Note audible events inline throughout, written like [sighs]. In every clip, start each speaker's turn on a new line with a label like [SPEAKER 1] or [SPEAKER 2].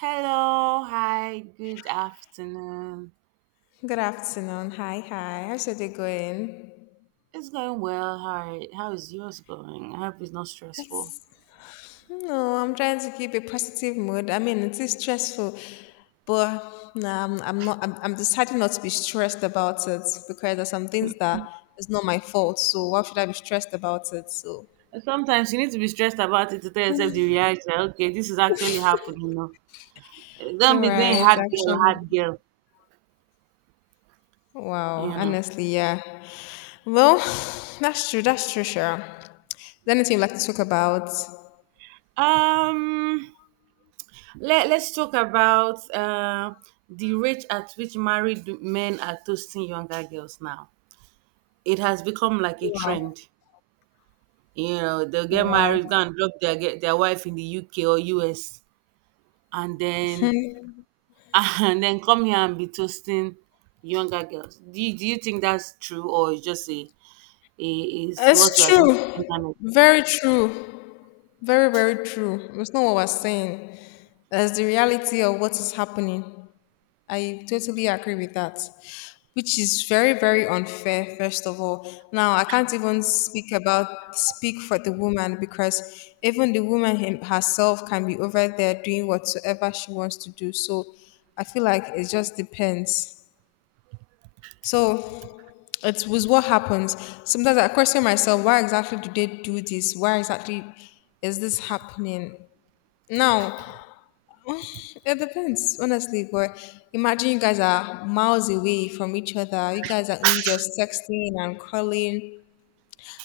[SPEAKER 1] Hello, hi, good afternoon.
[SPEAKER 2] Good afternoon. Hi, hi. How's your day going?
[SPEAKER 1] It's going well. How is yours going? I hope it's not stressful.
[SPEAKER 2] No, I'm trying to keep a positive mood. I mean, it is stressful, but nah, I'm not. I'm deciding not to be stressed about it because there's some things that is not my fault. So why should I be stressed about it? So,
[SPEAKER 1] Sometimes you need to be stressed about it to tell yourself the reality, okay, this is actually happening. You know, eh, don't
[SPEAKER 2] all
[SPEAKER 1] be doing
[SPEAKER 2] right,
[SPEAKER 1] hard girl,
[SPEAKER 2] actually,
[SPEAKER 1] hard girl.
[SPEAKER 2] wow.
[SPEAKER 1] You know.
[SPEAKER 2] Honestly, yeah. Well, [sighs] that's true. That's true. Sure. Is there anything you'd like to talk about?
[SPEAKER 1] Um. Let's talk about the rate at which married men are toasting younger girls now. It has become like a
[SPEAKER 2] Wow,
[SPEAKER 1] trend. You know, they'll get
[SPEAKER 2] wow.
[SPEAKER 1] married, go and drop their get their wife in the UK or US, and then
[SPEAKER 2] [laughs]
[SPEAKER 1] [laughs] and then come here and be toasting younger girls. Do you think that's true, or it's just a is what we
[SPEAKER 2] It's
[SPEAKER 1] are seeing on
[SPEAKER 2] true.
[SPEAKER 1] the internet?
[SPEAKER 2] Very true. Very, very true. It's not what we saying. That's the reality of what is happening. I totally agree with that, which is very, very unfair. First of all, now I can't even speak for the woman because even the woman him, herself can be over there doing whatsoever she wants to do. So I feel like it just depends. So it was what happens. Sometimes I question myself, why exactly do they do this? Why exactly is this happening? Now, it depends, honestly. But imagine you guys are miles away from each other. You guys are only just texting and calling,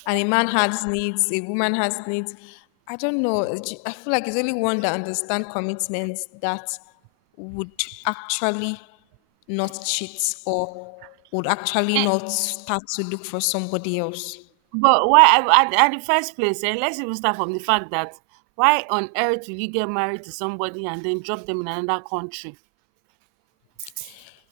[SPEAKER 2] and a man has needs, a woman has needs. I don't know. I feel like it's only one that understands commitments that would actually not cheat or would actually
[SPEAKER 1] Eh,
[SPEAKER 2] not start to look for somebody else.
[SPEAKER 1] but at the first place, let's even start from the fact that why on earth will you get married to somebody and then drop them in another country?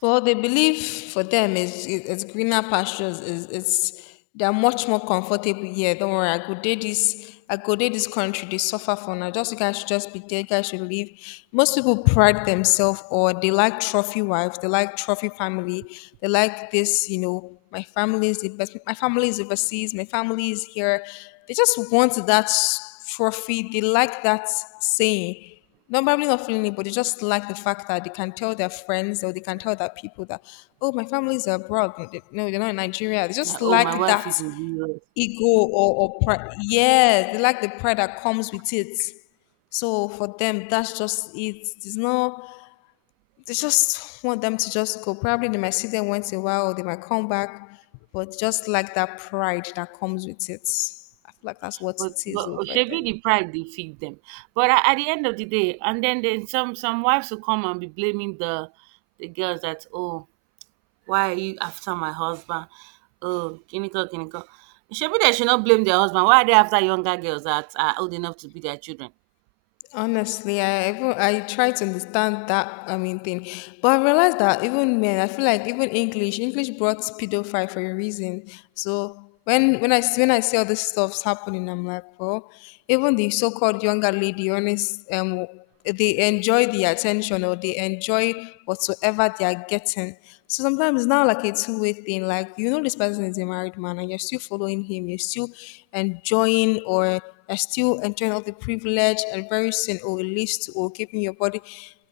[SPEAKER 2] Well, they believe for them is it's greener pastures. Is it's they're much more comfortable here. Don't worry, I go dey this. I go dey this country. They suffer for now. Just you guys should just be there. You guys should leave. Most people pride themselves or they like trophy wives. They like trophy family. They like this. You know, my family is the best. My family is overseas. My family is here. They just want that trophy. They like that saying not probably not feeling it, but they just like the fact that they can tell their friends or they can tell their people that, oh, my family's abroad. No, they're not in Nigeria. They
[SPEAKER 1] Like,
[SPEAKER 2] just
[SPEAKER 1] oh, my
[SPEAKER 2] like
[SPEAKER 1] wife
[SPEAKER 2] that
[SPEAKER 1] is in the US.
[SPEAKER 2] ego or pride. Yeah, they like the pride that comes with it. So for them, that's just it. There's no, they just want them to just go. Probably they might see them once in a while or they might come back, but just like that pride that comes with it. I feel like that's what it is
[SPEAKER 1] But
[SPEAKER 2] though for
[SPEAKER 1] Oshebi
[SPEAKER 2] them.
[SPEAKER 1] the pride they feed them. But at the end of the day, and then some wives will come and be blaming the girls that, oh, why are you after my husband? Oh, kiniko, kiniko. Shebi they should not blame their husband. Why are they after younger girls that are old enough to be their children?
[SPEAKER 2] Honestly, I try to understand that I mean thing, but I realized that even men, I feel like even English, English brought pedophile for a reason. So when I see all this stuff's happening, I'm like, well, even the so-called younger lady, honest, they enjoy the attention or they enjoy whatsoever they are getting. So sometimes it's now like a two-way thing. Like you know, this person is a married man, and you're still following him. Enjoying, or you're still enjoying all the privilege, and very soon, or it leads to or keeping your body.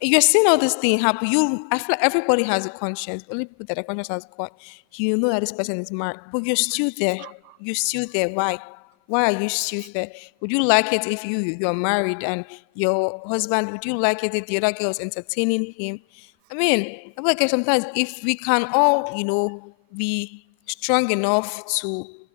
[SPEAKER 2] You're seeing all this thing happen. You, I feel like everybody has a conscience. Only people that are conscious has gone. You know that this person is married, but you're still there. You're still there. Why? Why are you stupid? Would you like it if you're married and your husband? Would you like it if the other girl is entertaining him? I mean, I feel like sometimes if we can all you know be strong enough to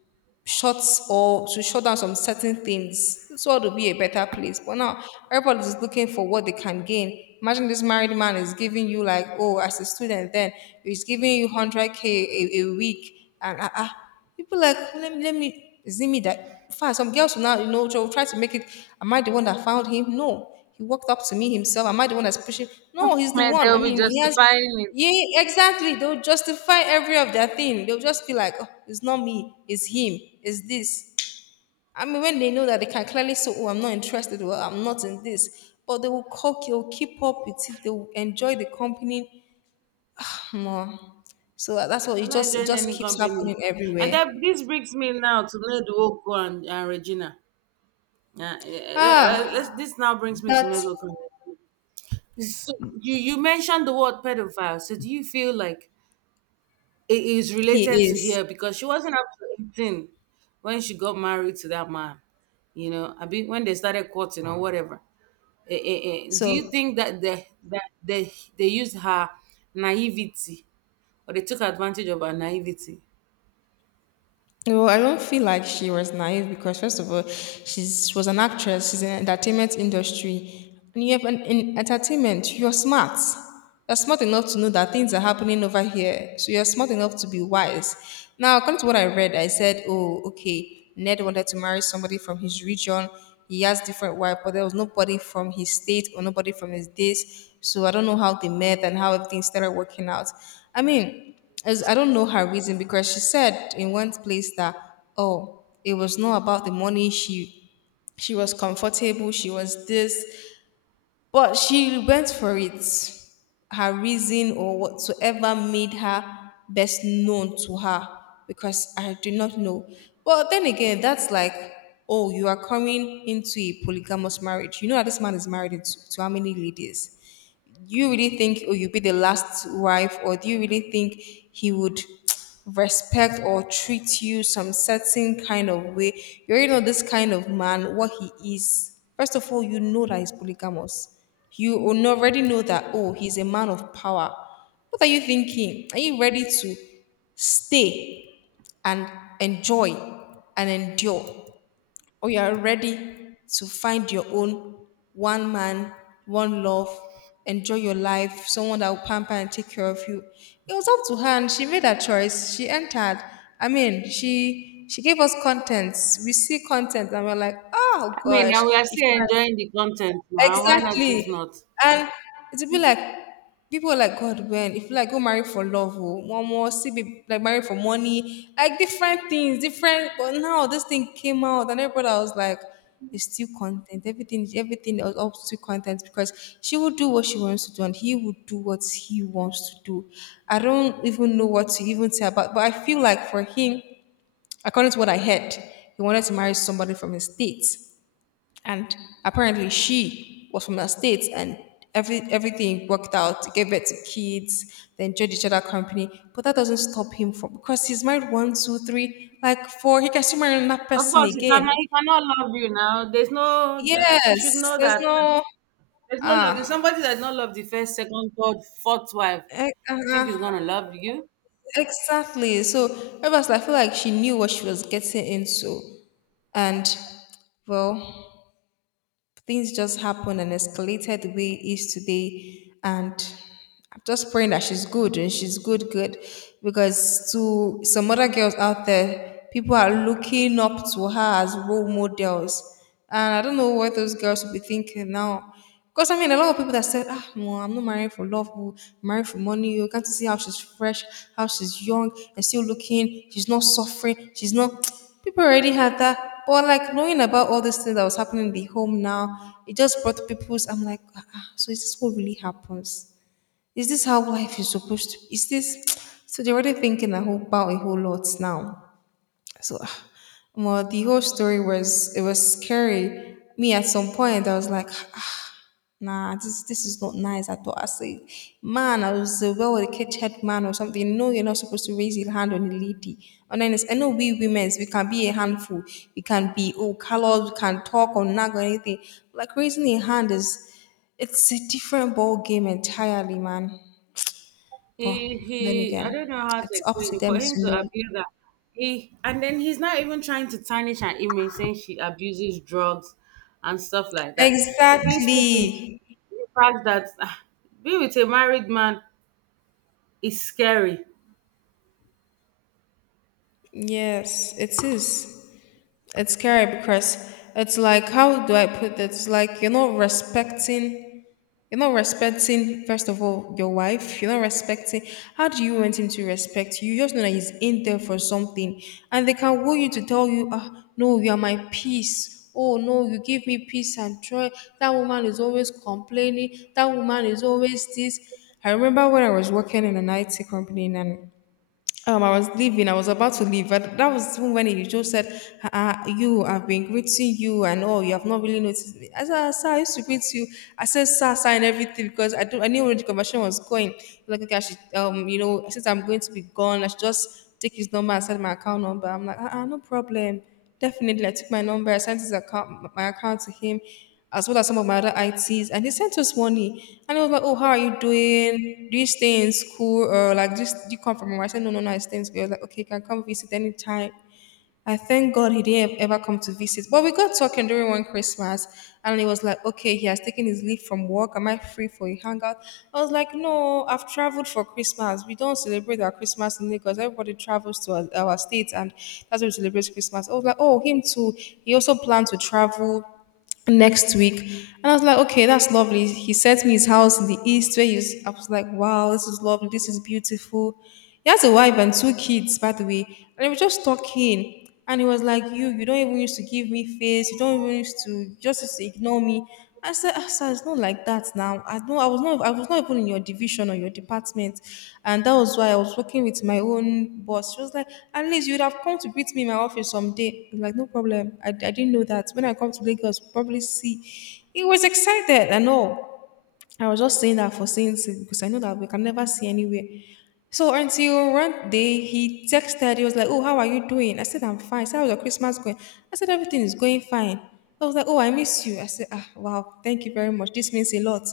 [SPEAKER 2] Shots or to shut down some certain things. This world will be a better place. But now everybody's looking for what they can gain. Imagine this married man is giving you like, oh, as a student, then he's giving you 100K a week, and ah, ah. people like let me is it me that fine. Some girls will now you know will try to make it. Am I the one that found him? No, he walked up to me himself. Am I the one that's pushing? No, he's the
[SPEAKER 1] Man,
[SPEAKER 2] one. I
[SPEAKER 1] they'll be
[SPEAKER 2] mean, he has.
[SPEAKER 1] justifying it.
[SPEAKER 2] Yeah, exactly. They'll justify every of their thing. They'll just be like, oh, it's not me, it's him, it's this. I mean, when they know that they can clearly say, oh, I'm not interested, well, I'm not in this. But they will cook, they'll keep up with it, they'll enjoy the company more. So that's what
[SPEAKER 1] I'm
[SPEAKER 2] it
[SPEAKER 1] not
[SPEAKER 2] just it
[SPEAKER 1] enjoying
[SPEAKER 2] just
[SPEAKER 1] any
[SPEAKER 2] keeps
[SPEAKER 1] company.
[SPEAKER 2] happening
[SPEAKER 1] And
[SPEAKER 2] everywhere.
[SPEAKER 1] that this brings me now to Nedwoko and Regina.
[SPEAKER 2] Ah,
[SPEAKER 1] This now brings me to
[SPEAKER 2] that
[SPEAKER 1] Nedwoko. So you mentioned the word pedophile. So do you feel like it is related
[SPEAKER 2] he
[SPEAKER 1] to
[SPEAKER 2] is.
[SPEAKER 1] here because she wasn't up to 18 when she got married to that man? You know, I mean, when they started courting or whatever. Do you
[SPEAKER 2] So
[SPEAKER 1] think that they used her naivety, or they took advantage of her naivety?
[SPEAKER 2] no, I don't feel like she was naive because first of all, she was an actress. She's in entertainment industry, and you have an, in entertainment. You're smart. You're smart enough to know that things are happening over here. So you're smart enough to be wise. Now, according to what I read, I said, "Oh, okay." Ned wanted to marry somebody from his region. He has different wife, but there was nobody from his state or nobody from his this. So I don't know how they met and how everything started working out. I mean. As I don't know her reason because she said in one place that oh it was not about the money she was comfortable she was this, but she went for it, her reason or whatsoever made her best known to her because I do not know. But then again, that's like, oh, you are coming into a polygamous marriage. You know that this man is married to how many ladies. Do you really think, oh, you'll be the last wife? Or do you really think he would [tsk] respect or treat you some certain kind of way? You already know this kind of man what he is. First of all, you know that he's polygamous. You already know that, oh, he's a man of power. What are you thinking? Are you ready to stay and enjoy and endure, or you are ready to find your own one man, one love, enjoy your life, someone that will pamper and take care of you? It was up to her and she made her choice. She entered. I mean, she gave us contents. We see contents and we're like, oh
[SPEAKER 1] I mean,
[SPEAKER 2] gosh,
[SPEAKER 1] and we are
[SPEAKER 2] if
[SPEAKER 1] still
[SPEAKER 2] you
[SPEAKER 1] enjoying the content now, why not? If
[SPEAKER 2] exactly.
[SPEAKER 1] not,
[SPEAKER 2] And it'll be like people are like, God, when if you like go marry for love, oh, one more see be like marry for money, like different things, different but now this thing came out and everybody was like, it's still content. Everything is up to content because she will do what she wants to do and he will do what he wants to do. I don't even know what to even say about, but I feel like for him, according to what I heard, he wanted to marry somebody from his state. And apparently she was from the States and everything worked out, gave birth to kids, they enjoyed each other company. But that doesn't stop him from because he's married one, two, three, like four. He can still marry another
[SPEAKER 1] of
[SPEAKER 2] person
[SPEAKER 1] course you cannot,
[SPEAKER 2] again.
[SPEAKER 1] he cannot love you. Now, there's no, she
[SPEAKER 2] Yes.
[SPEAKER 1] should know
[SPEAKER 2] There's
[SPEAKER 1] that
[SPEAKER 2] no
[SPEAKER 1] there's no loving
[SPEAKER 2] ah.
[SPEAKER 1] somebody that does not love the first, second, third, fourth wife.
[SPEAKER 2] Eh,
[SPEAKER 1] You think
[SPEAKER 2] uh-huh.
[SPEAKER 1] he's gonna love you?
[SPEAKER 2] Exactly. So I feel like she knew what she was getting into. And well, things just happened and escalated the way it is today. And I'm just praying that she's good and she's good, good. Because to some other girls out there, people are looking up to her as role models. And I don't know what those girls will be thinking now. Because I mean, a lot of people that said, ah, no, I'm not marrying for love, oh, I'm marrying for money. Oh, you can't you see how she's fresh, how she's young, and still looking. She's not suffering. She's not. [tsk] People already had that. But like knowing about all these things that was happening in the home now, it just brought people's. I'm like, ah, ah, so is this what really happens? Is this how life is supposed to? Is this? [tsk] So they're already thinking a whole about a whole lot now. So, ah, well, the whole story was it was scary. Me at some point, I was like. [sighs] Nah, this is not nice at all. I say, man, I was a well with a catch head man or something. No, you're not supposed to raise your hand on a lady. And then it's, I know we women, we can be a handful. We can be oh colored, we can talk or nag or anything. Like raising your hand is, it's a different ball game entirely, man.
[SPEAKER 1] he
[SPEAKER 2] But then
[SPEAKER 1] he I don't know
[SPEAKER 2] again,
[SPEAKER 1] how to
[SPEAKER 2] it's up
[SPEAKER 1] explain
[SPEAKER 2] to
[SPEAKER 1] it, for
[SPEAKER 2] them
[SPEAKER 1] him
[SPEAKER 2] to
[SPEAKER 1] to
[SPEAKER 2] know.
[SPEAKER 1] abuse her, he and then he's not even trying to tarnish her image saying she abuses drugs and stuff like that. It brings me to
[SPEAKER 2] Exactly.
[SPEAKER 1] the fact that, ah, being with a married man is scary.
[SPEAKER 2] Yes, it is. It's scary because it's like, how do I put it? It's like you're not respecting, first of all, your wife. You're not respecting. How do you want him to respect you? You just know that he's in there for something. And they can want you to tell you, "No, you are my peace. Oh, no, you give me peace and joy. That woman is always complaining. That woman is always this." I remember when I was working in an IT company and I was leaving. I was about to leave, but that was even when he just said, "You, I've been greeting you, and oh, you have not really noticed me." I said, "Ah, sir, I used to greet you." I said, "Sir, sir," and everything because I don't. I knew where the conversation was going. Like, okay, I should, you know, since I'm going to be gone, I should just take his number and send my account number. I'm like, "Ah, no problem." Definitely, I took my number, I sent his account, my account to him, as well as some of my other ITs, and he sent us money. And I was like, "Oh, how are you doing? Do you stay in school or like just do you come from?" I said, "No, no, no, I stay in school." He was like, "Okay, you can come visit anytime." I thank God he didn't ever come to visit. But we got talking during one Christmas, and he was like, okay, he has taken his leave from work. Am I free for a hangout? I was like, no, I've traveled for Christmas. We don't celebrate our Christmas in Lagos. Everybody travels to our states, and that's where we celebrate Christmas. I was like, oh, him too. He also planned to travel next week. And I was like, okay, that's lovely. He sent me his house in the east where he's, I was like, wow, this is lovely. This is beautiful. He has a wife and two kids, by the way. And we were just talking. And he was like, You don't even used to give me face. You don't even used to, you just used to ignore me." I said, "Ah, sir, it's not like that now. I know I was not even in your division or your department. And that was why I was working with my own boss." She was like, "At least you'd have come to greet me in my office someday." I'm like, "No problem. I didn't know that. When I come to Lagos, we'll probably see." He was excited and all. I was just saying that for saying it because I know that we can never see anywhere. So until one day he texted, he was like, "Oh, how are you doing?" I said, "I'm fine." I said, "How's your Christmas going?" I said, "Everything is going fine." I was like, "Oh, I miss you." I said, "Ah, wow, thank you very much. This means a lot."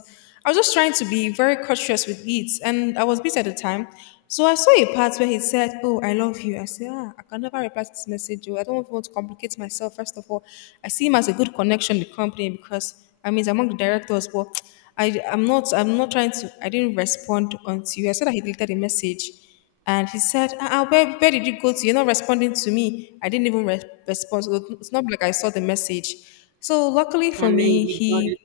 [SPEAKER 2] I was just trying to be very cautious with it, and I was busy at the time. So I saw a part where he said, "Oh, I love you." I said, "Ah, I can never reply to this message. Oh. I don't even want to complicate myself. First of all, I see him as a good connection in the company because I mean, he's among the directors, but." I'm not trying to. I didn't respond until you. I said that he deleted the message and he said, "Ah, ah, where did you go to? You're not responding to me." I didn't even respond. So it's not like I saw the message. So luckily for
[SPEAKER 1] And then
[SPEAKER 2] me,
[SPEAKER 1] you
[SPEAKER 2] he.
[SPEAKER 1] got it.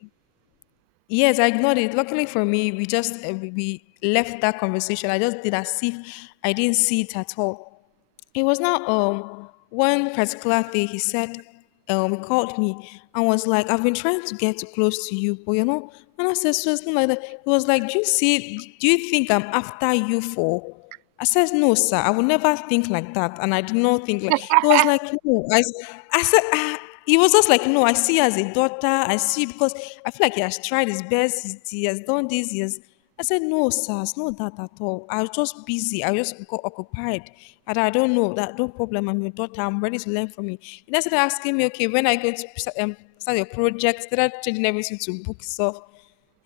[SPEAKER 2] Yes, I ignored it. Luckily for me, we just we left that conversation. I just did as if I didn't see it at all. It was now one particular day he said he called me and was like, "I've been trying to get close to you, but you know," and I said, so it's not like that. He was like, "Do you see do you think I'm after you for?" I said, "No, sir, I would never think like that." And I did not think like. He was like, "No, I, I said ah." He was just like, "No, I see you as a daughter. I see you because I feel like he has tried his best. He's, he has done this. He has." I said, "No, sir, it's not that at all. I was just busy. I just got occupied. And I don't know that. No problem. I'm your daughter. I'm ready to learn from you." He then started asking me, okay, when are you going to start your project? Started changing everything to book stuff.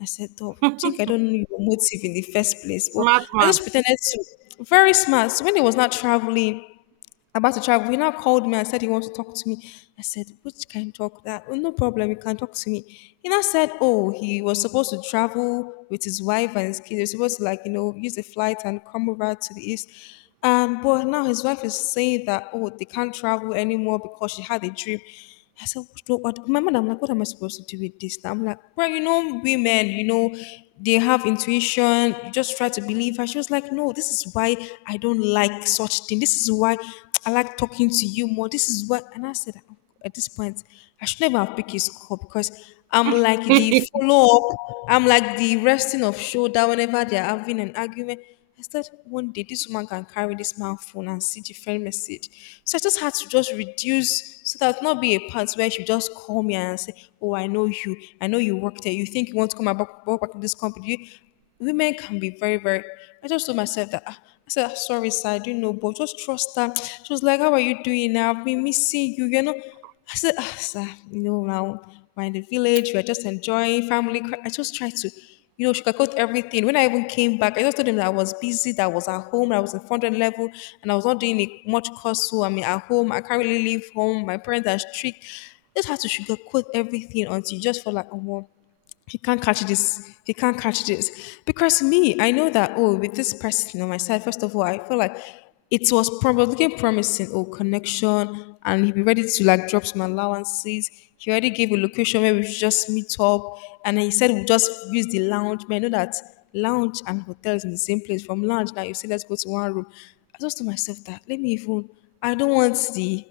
[SPEAKER 2] I said, oh, think I don't know your motive in the first place. But
[SPEAKER 1] Smart
[SPEAKER 2] I
[SPEAKER 1] man.
[SPEAKER 2] just pretended to. Very smart. So when he was not traveling, about to travel. He now called me and said he wants to talk to me. I said, which can talk that? Oh, no problem, you can talk to me. He now said, oh, he was supposed to travel with his wife and his kids. They was supposed to like, you know, use a flight and come over to the east. But now his wife is saying that, oh, they can't travel anymore because she had a dream. I said, "What, what, my am like, what am I supposed to do with this?" Now I'm like, "Bro, you know, women, you know, they have intuition. You just try to believe her." She was like, "No, this is why I don't like such thing. This is why I like talking to you more. This is what," and I said, "Oh, at this point, I should never have picked his call because I'm
[SPEAKER 1] [laughs]
[SPEAKER 2] like the
[SPEAKER 1] You're
[SPEAKER 2] follow up. I'm like the resting of shoulder whenever they're having an argument." I said, one day this woman can carry this man phone and see different message. So I just had to just reduce so that not be a part where she just call me and say, "Oh, I know you. I know you work there. You think you want to come back work, back in this company. You," women can be very, very. I just told myself that, "Ah," I said, "Ah, sorry, sir, I didn't know, but just trust her." She was like, "How are you doing now? I've been missing you, you know." I said, "Ah, sir, you know, now we're in the village, we're just enjoying family. I just tried to, you know, sugarcoat everything. When I even came back, I just told him that I was busy, that I was at home, that I was in 400 level, and I was not doing a much course. So I mean, at home, I can't really leave home. My parents are strict. Just had to sugarcoat everything until you just felt like, oh, wow, he can't catch this. He can't catch this because me, I know that, oh, with this person on my side, first of all, I feel like it was probably looking promising, oh, connection, and he'd be ready to like drop some allowances. He already gave a location where we should just meet up, and he said we'll just use the lounge. But I know that lounge and hotel is in the same place. From lounge now you say let's go to one room. I just told myself that let me even. I don't want the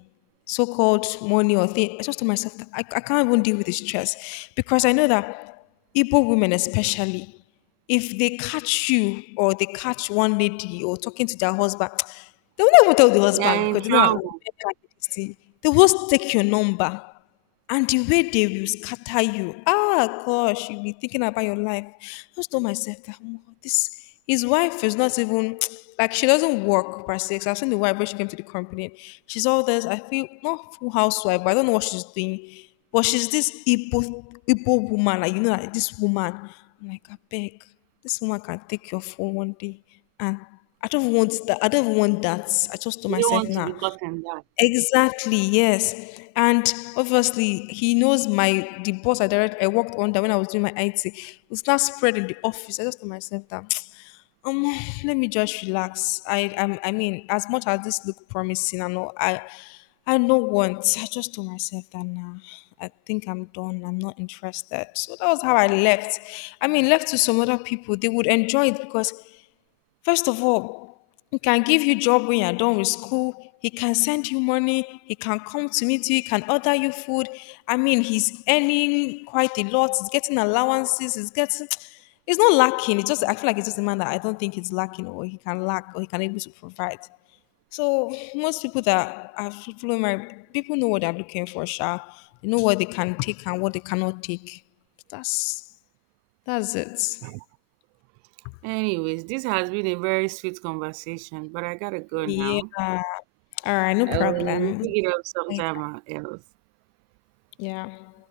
[SPEAKER 2] so-called money or thing. I just told myself that I can't even deal with the stress because I know that Igbo women especially, if they catch you or they catch one lady or talking to their husband, [tsk] they will never tell the husband
[SPEAKER 1] in
[SPEAKER 2] because they know that, oh,
[SPEAKER 1] trouble.
[SPEAKER 2] men like this thing. They will just take your number and the way they will scatter you. Ah, gosh, you'll be thinking about your life. I just told myself that, "Omo, this his wife is not even [tsk] like she doesn't work per se. 'Cause I've seen the wife when she came to the company. She's all this. I feel not full housewife, but I don't know what she's doing. But she's this Igbo woman, like you know, like this woman. I'm like, I beg, this woman can take your phone one day, and I don't want that. I don't even want that." I just told
[SPEAKER 1] You don't
[SPEAKER 2] myself
[SPEAKER 1] want to be
[SPEAKER 2] now.
[SPEAKER 1] caught in that.
[SPEAKER 2] Exactly, yes. And obviously, he knows my the boss I worked under when I was doing my IT. It's now spread in the office. I just told myself that, [tsk] um, let me just relax. I mean, as much as this look promising and all, I no want. I just told myself that nah, I think I'm done. I'm not interested. So that was how I left. I mean, left to some other people, they would enjoy it because first of all, he can give you job when you're done with school. He can send you money. He can come to meet you. He can order you food. I mean, he's earning quite a lot. He's getting allowances. He's getting. He's not lacking. It's just I feel like it's just a man that I don't think he's lacking or he can lack or he can able to provide. So most people that are fully married, people know what they're looking for, Sha. They know what they can take and what they cannot take. That's that's it.
[SPEAKER 1] Anyways, this has been a very sweet conversation, but I gotta go now.
[SPEAKER 2] Yeah. All right, no
[SPEAKER 1] I will
[SPEAKER 2] problem.
[SPEAKER 1] pick it up
[SPEAKER 2] Later.
[SPEAKER 1] sometime else.
[SPEAKER 2] Yeah.